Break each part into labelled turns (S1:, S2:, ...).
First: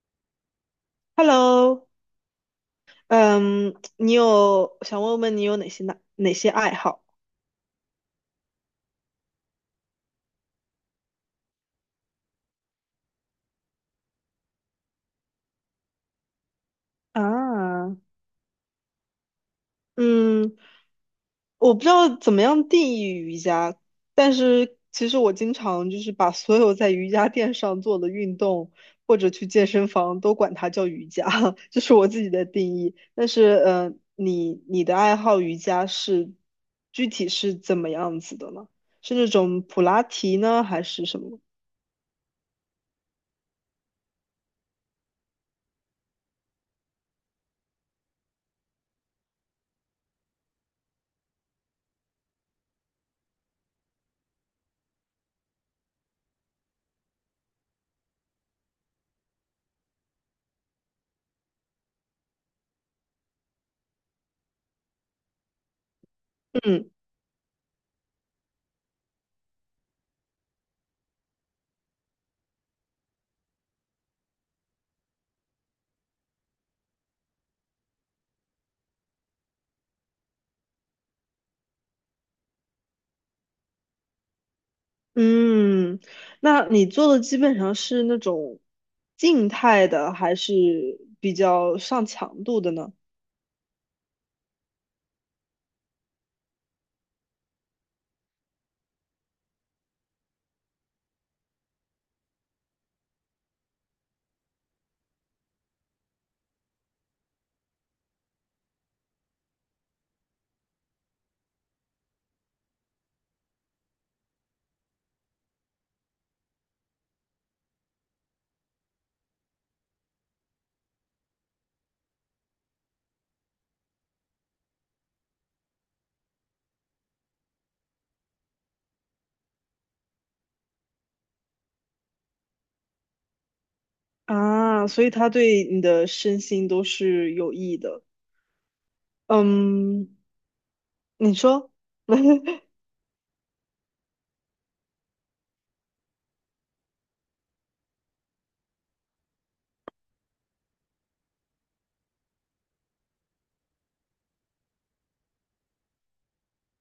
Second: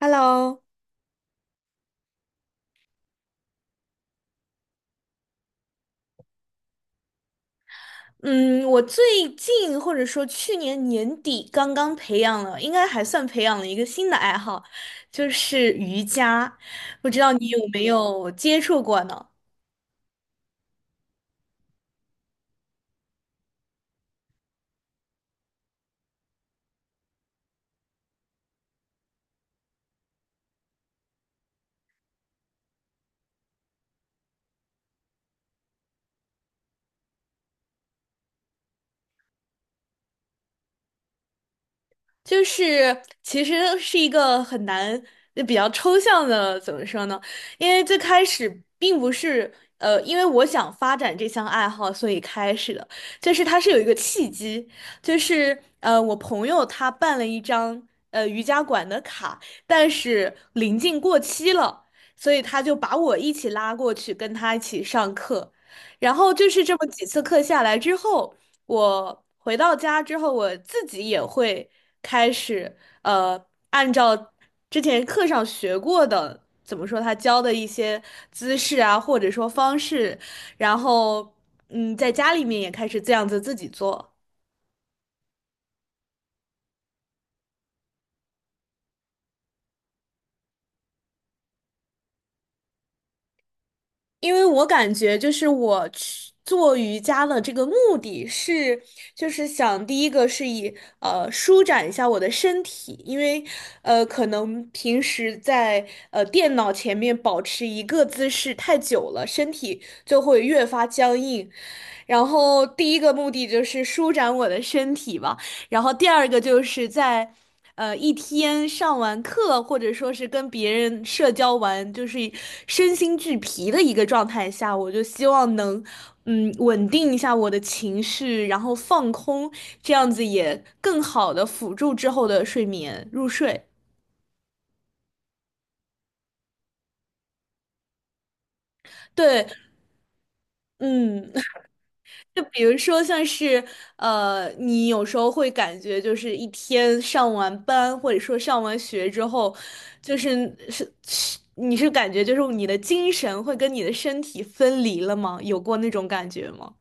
S1: Hello，
S2: Hello，嗯，你有想问问你有哪些爱好？
S1: 嗯，我最近或者说去年年底刚刚培养了，应该还算培养了一个新的爱好，就是瑜伽。不知道你有没
S2: 啊，
S1: 有接触过呢？
S2: 嗯，我不知道怎么样定义瑜伽，但是其实我经常就是把所有在瑜伽垫上做的运动或者去健身房都管它叫瑜伽，这是我自己的定义。但是，你的爱好瑜伽是具体是怎么样子的呢？是那种普拉提呢，还是什么？
S1: 就是其实是一个很难、比较抽象的，怎么说呢？因为最开始并不是因为我想发展这项爱好，所以开始的，就是它是有一个契机，就是,我朋友他办了一张瑜伽馆的卡，但是临近过期了，所以他就把我一起拉过去，跟他一起上课，然后就是这么
S2: 嗯。
S1: 几次课下来之后。我回到家之后，我自己也会开始呃，按照之前课上学过的，怎么说他教的一些姿势啊，或者说方式，然后嗯，在家里面也开始这样子自己做。
S2: 嗯，那你做的基本上是那种静态的，还是比较上强度的呢？
S1: 因为我感觉就是我去做瑜伽的这个目的是，就是想第一个是以舒展一下我的身体，因为可能平时在电脑前面保持一个姿势太久了，身体就会越发僵硬。然后第一个目的就是舒展我的身体吧。然后第二个就是在一天上完课，或者说是跟别人社交完，就是身心俱疲的一个状态下，我就希望能稳定一下我的情绪，然后放空，这样子也更好的辅助之后的睡眠入睡。
S2: 啊，所以它对你的身心都是有益的。
S1: 对，
S2: 嗯，
S1: 嗯，
S2: 你说。
S1: 就 比如说，像是你有时候会感觉就是一天上完班或者说上完学之后，就是是你是感觉就是你的精神会跟你的身体分离了吗？有过那种感觉吗？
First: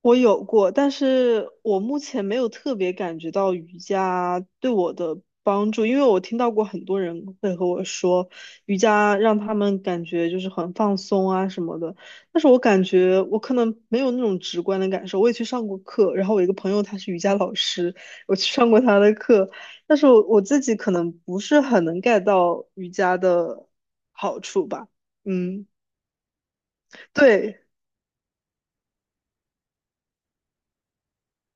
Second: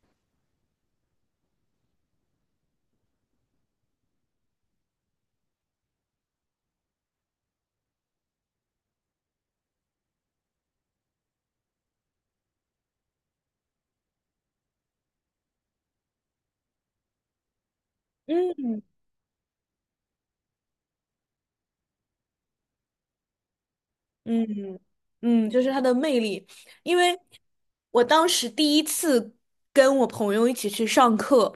S2: 我有过，但是我目前没有特别感觉到瑜伽对我的帮助，因为我听到过很多人会和我说，瑜伽让他们感觉就是很放松啊什么的，但是我感觉我可能没有那种直观的感受。我也去上过课，然后我一个朋友他是瑜伽老师，我去上
S1: 嗯，
S2: 过他的课，但是我自己可能不是很能 get 到瑜伽的好处
S1: 嗯
S2: 吧。
S1: 嗯，就
S2: 嗯，
S1: 是它的魅力，因为
S2: 对，
S1: 我当时第一次跟我朋友一起去上课，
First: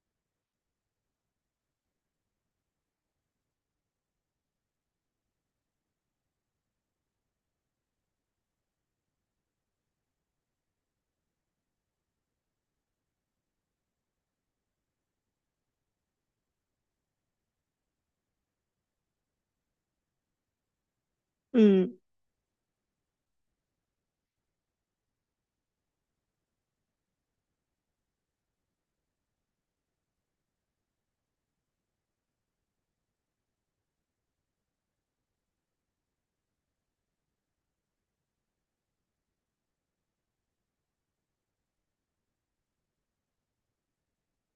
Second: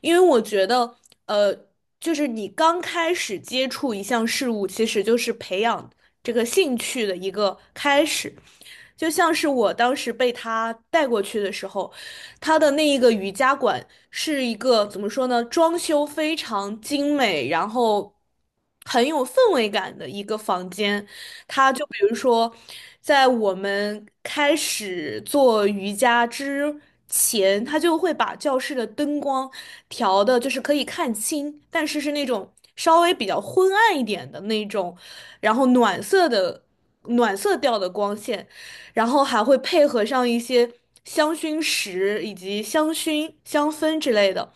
S1: 因为我觉得，呃，就是你刚开始接触一项事物，其实就是培养这个兴趣的一个开始。就像是我当时被他带过去的时候，他的那一个瑜伽馆是一个怎么说呢，装修非常精美，然后很有氛围感的一个房间。他就比
S2: 嗯
S1: 如说，在我们开始做瑜伽之前，他就会把教室的灯光调的，就是可以看清，但是是那种稍微比较昏暗一点的那种，然后暖色调的光线。然后还会配合上一些香薰石以及香薰、香氛之类的。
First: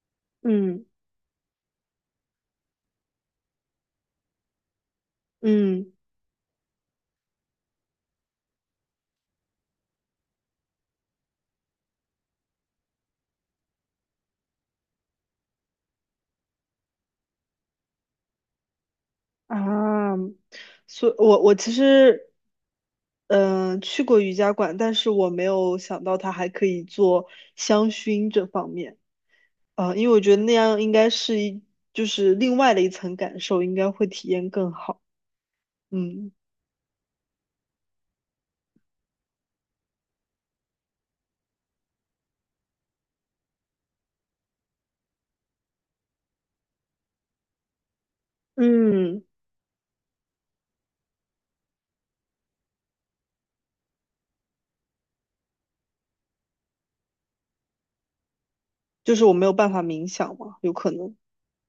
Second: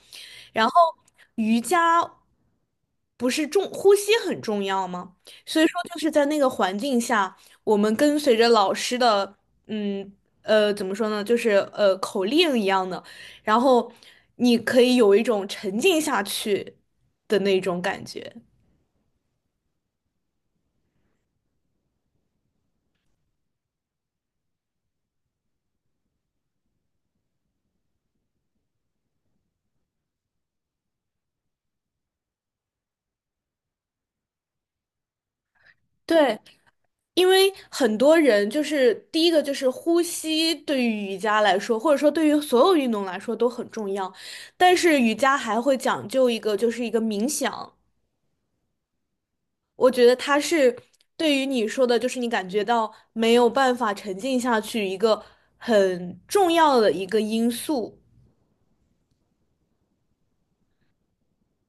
S1: 然后
S2: 嗯
S1: 瑜伽不是重，呼吸很重要吗？所以说
S2: 嗯。
S1: 就是在那个环境下，我们跟随着老师的，嗯怎么说呢，就是口令一样的，然后你可以有一种沉浸下去的那种感觉。
S2: 啊，所我其实，去过瑜伽馆，但是我没有想到它还可以做香薰这方面，啊、因为我觉得那样应该是一，就是另外的一层感受，应该会体验更好。嗯
S1: 对，因为很多人就是第一个就是呼吸，对于瑜伽来说，或者说对于所有运动来说都很重要，但是瑜伽还会讲究一个，就是一个冥想。
S2: 嗯，
S1: 我觉得它是对于你说的，就是你感觉到没有办法沉浸下去一个很重要的一个因素。
S2: 就是我没有办法冥想嘛，有可能。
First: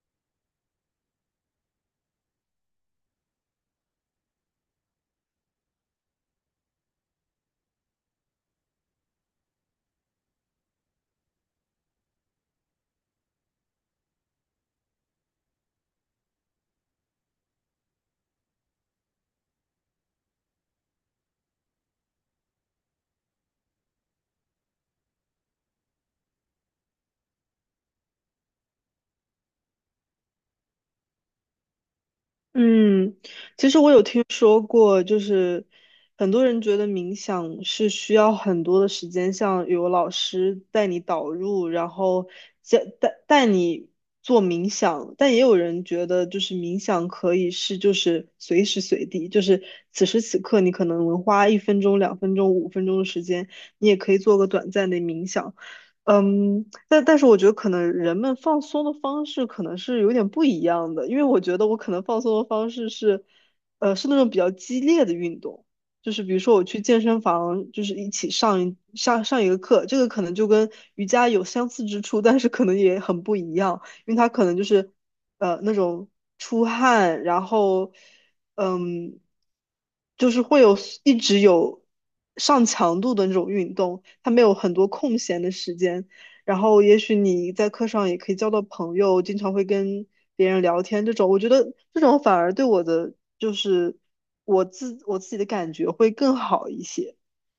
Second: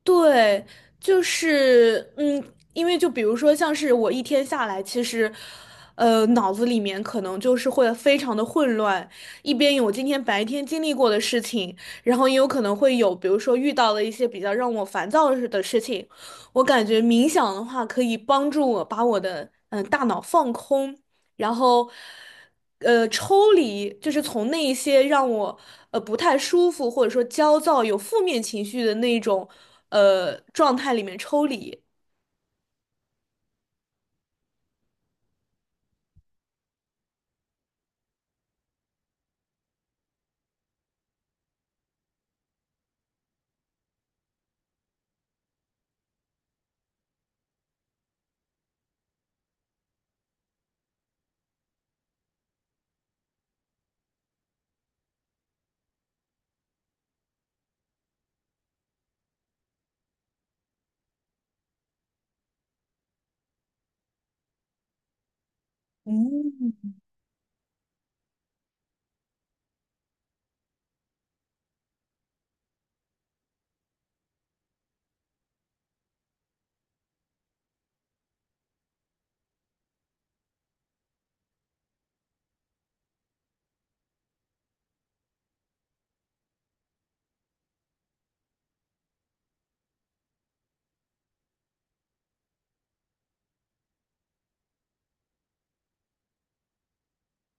S1: 对，就是,因为就比如说，像是我一天下来，其实，脑子里面可能就是会非常的混乱，一边有今天白天经历过的事情，然后也有可能会有，比如说遇到了一些比较让我烦躁的事情。我感觉冥想的话，可以帮助我把我的大脑放空，然后，抽离就是从那一些让我不太舒服或者说焦躁、有负面情绪的那种状态里面抽离。
S2: 嗯，其实我有听说过，就是很多人觉得冥想是需要很多的时间，像有老师带你导入，然后教带你做冥想，但也有人觉得就是冥想可以是就是随时随地，就是此时此刻你可能花1分钟、2分钟、5分钟的时间，你也可以做个短暂的冥想。嗯，但是我觉得可能人们放松的方式可能是有点不一样的，因为我觉得我可能放松的方式是，是那种比较激烈的运动，就是比如说我
S1: 嗯，
S2: 去健身房，就是一起上一个课，这个可能就跟瑜伽有相似之处，但是可能也很不一样，因为它可能就是，那种出汗，然后嗯，就是一直有上强度的那种运动，他没有很多空闲的时间。然后也许你在课上也可以交到朋友，经常会跟别人聊天这种，我觉得这种反而对我的就是我自己的感觉会更好一些。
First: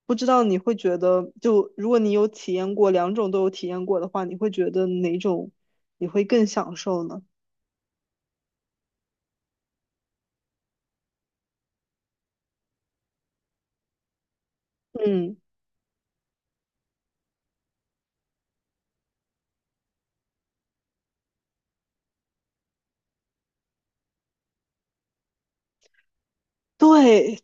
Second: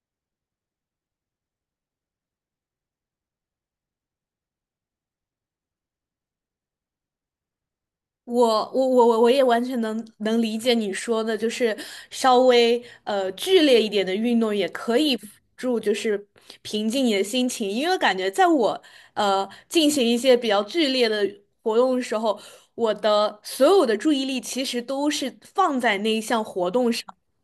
S2: 不知道你会觉得，就如果你有体验过两种都有体验过的话，你会觉得哪种你会更享受呢？
S1: 我我也完全能理解你说的，就是稍微剧烈一点的运动也可以辅
S2: 嗯，
S1: 助，就是平静你的心情。因为感觉在我进行一些比较剧烈的活动的时候，我的所有的注意力其实都是放在那一项活动上。
S2: 对，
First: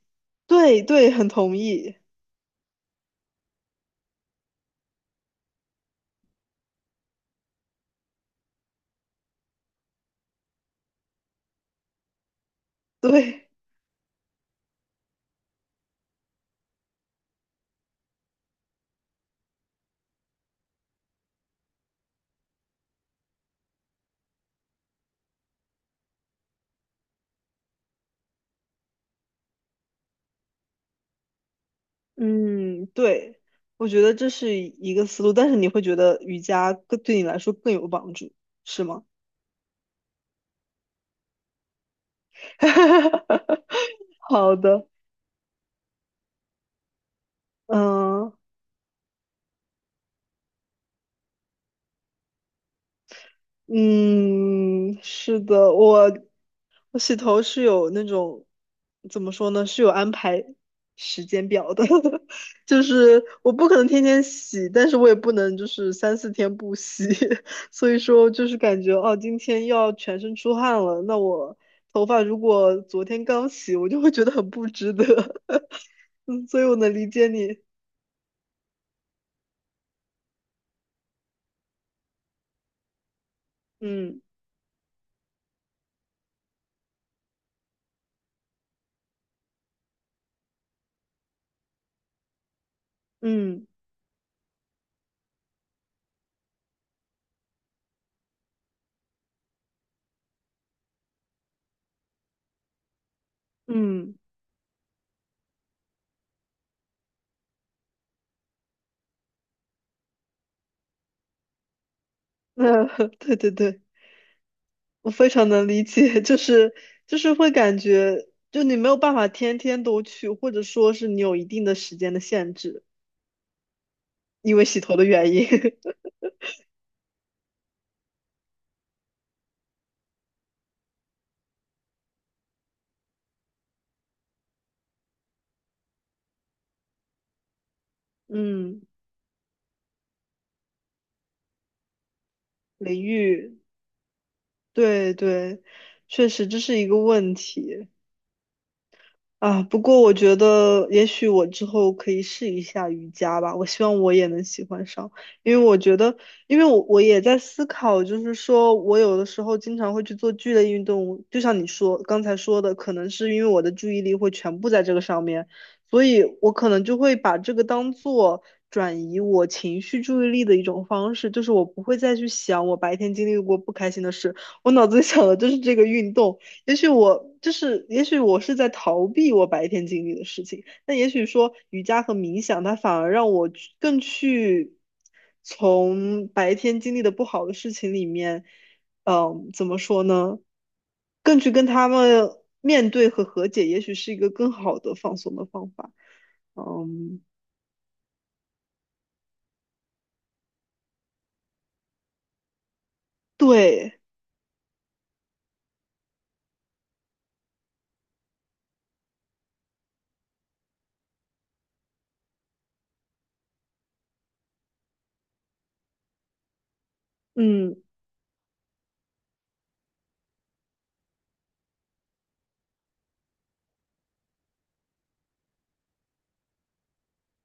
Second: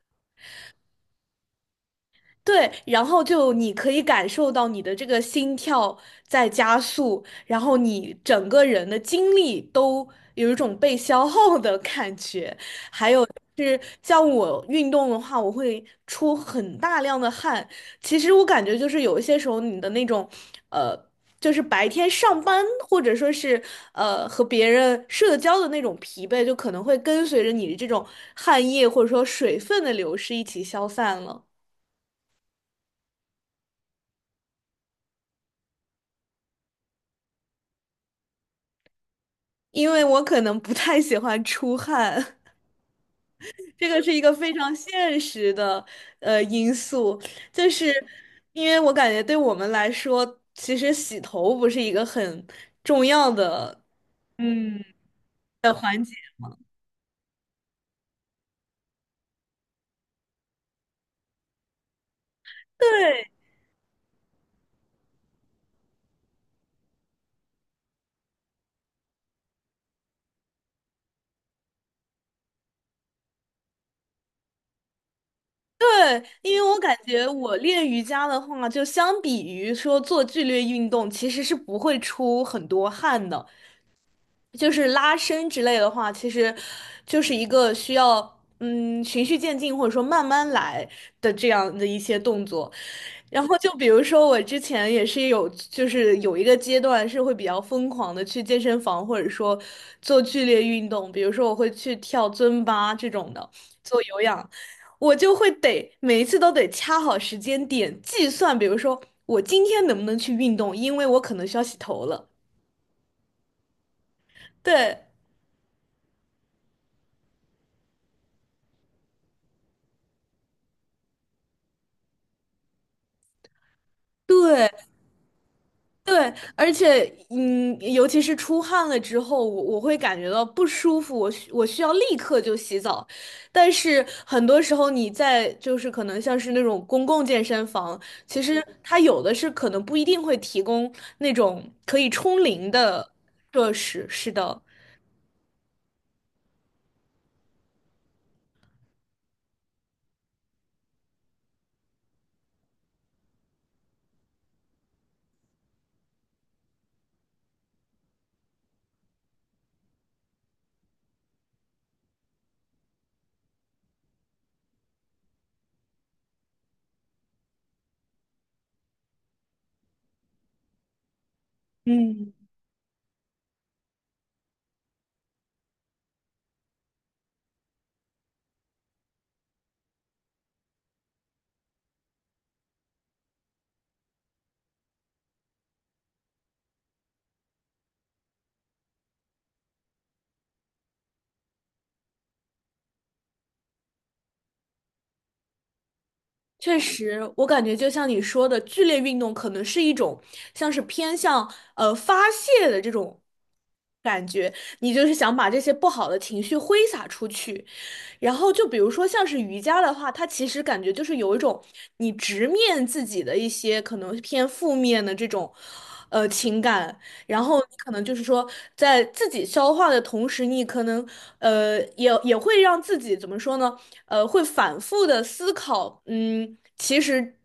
S2: 对对，很同意。
S1: 对，然后就你可以感受到你的这个心跳在加速，然后你整个人的精力都有一种被消耗的感觉。
S2: 对，
S1: 就是像我运动的话，我会出很大量的汗。其实我感觉就是有一些时候，你的那种，呃，就是白天上班或者说是和别人社交的那种疲惫，就可能会跟随着你的这种汗液或者说水分的流失一起消散了。
S2: 嗯，对，我觉得这是一个思路，但是你会觉得瑜伽更对你来说更有帮助，是吗？
S1: 因为我可能不太喜欢出汗。这 个是一个非
S2: 好
S1: 常
S2: 的，
S1: 现实的因素，就是
S2: 嗯。
S1: 因为我感觉对我们来说，其实洗头不是一个很重要的。嗯，
S2: 嗯，是的，我洗头是有那种怎么说呢，是有安排时间表的，就是
S1: 对
S2: 我不可能天天洗，但是我也不能就是三四天不洗，所以说就是感觉哦，今天要全身出汗了，那我头发如果昨天刚洗，我就会觉得很不值得，
S1: 对，
S2: 嗯，
S1: 因
S2: 所以
S1: 为
S2: 我
S1: 我
S2: 能
S1: 感
S2: 理
S1: 觉
S2: 解
S1: 我
S2: 你，
S1: 练瑜伽的话，就相比于说做剧烈运动，其实是不会出很多汗的。
S2: 嗯
S1: 就是拉伸之类的话，其实就是一个需要循序渐进或者说慢慢来的这样的一些动作。然后
S2: 嗯
S1: 就比如说我之前也是有，就是有一个阶段是会比较疯狂的去健身房或者说做剧烈运动，比如说我会去跳尊巴这种的，做
S2: 嗯，
S1: 有氧，我就会得每一次都得掐好时间点计算，比如说我今天能不能去运动，因为我可能需要洗头了。
S2: 那对对对。
S1: 对。
S2: 我非常能理解，就是会感觉，就你没有办法天天都去，或者说是你有一定的时间的限制，因为
S1: 对，
S2: 洗头的原因。
S1: 对，而且，嗯，尤其是出汗了之后，我会感觉到不舒服，我需要立刻就洗澡。但是很多时候你在就是可能像是那种公共健身房，其实
S2: 嗯，
S1: 它有的是可能不一定会提供那种可以冲淋
S2: 淋
S1: 的
S2: 浴，
S1: 设施。是的，
S2: 对对，确实这是一个问题。啊，不过我觉得也许我之后可以试一下瑜伽吧，我希望我也能喜欢上，因为我觉得，因为我也在思考，就是说我有的时候经常会去做剧烈运动，就像你说刚才说的，可能是因为我的注意力会全部在这个上面，所以我可能就会把这个当做转移我情绪注意力的一种方式，就是我不会再去
S1: 嗯。
S2: 想我白天经历过不开心的事，我脑子里想的就是这个运动。也许我就是，也许我是在逃避我白天经历的事情。那也许说瑜伽和冥想，它反而让我去更去从白天经历的不好的事情里面，嗯，怎么说呢？更去跟他们面对和和解，也许是一个更好的放松的方法。
S1: 确实，
S2: 嗯，
S1: 我感觉就像你说的，剧烈运动可能是一种像是偏向发泄的这种
S2: 对，
S1: 感觉，你就是想把这些不好的情绪挥洒出去。然后就比如说像是瑜伽的话，它其实感觉就是有一种你直面自己的一些可能偏负面的这种情感，然后你
S2: 嗯
S1: 可能就是说，在自己消化的同时，你可能也会让自己怎么说呢？会反复的思考，嗯，其实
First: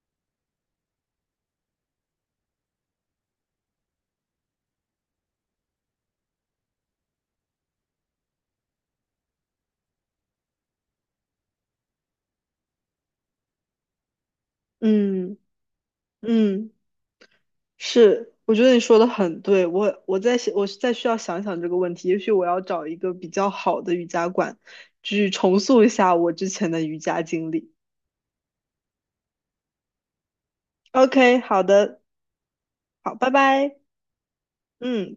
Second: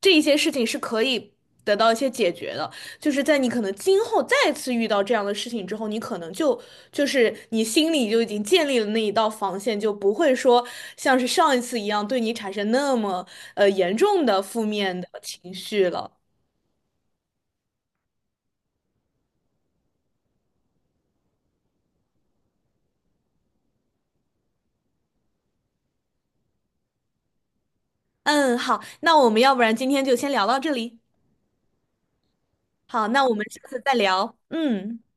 S1: 这一些事情是可以得到一些解决的。就是在你可能今后再次遇到这样的事情之后，你可能就是你心里就已经建立了那一道防线，就不会说像是上一次一样对你产生那么严重的负面的
S2: 嗯
S1: 情绪了。
S2: 嗯。是，我觉得你说的很对，我在想，我再需要想想这个问题，也许我要找一个比较好的瑜伽馆，去重塑一下我之前的瑜伽经历。
S1: 嗯，好，那我们要不然今天就先聊到这里。
S2: OK，好的，
S1: 好，
S2: 好，
S1: 那
S2: 拜
S1: 我们下
S2: 拜，
S1: 次再聊。嗯。
S2: 嗯。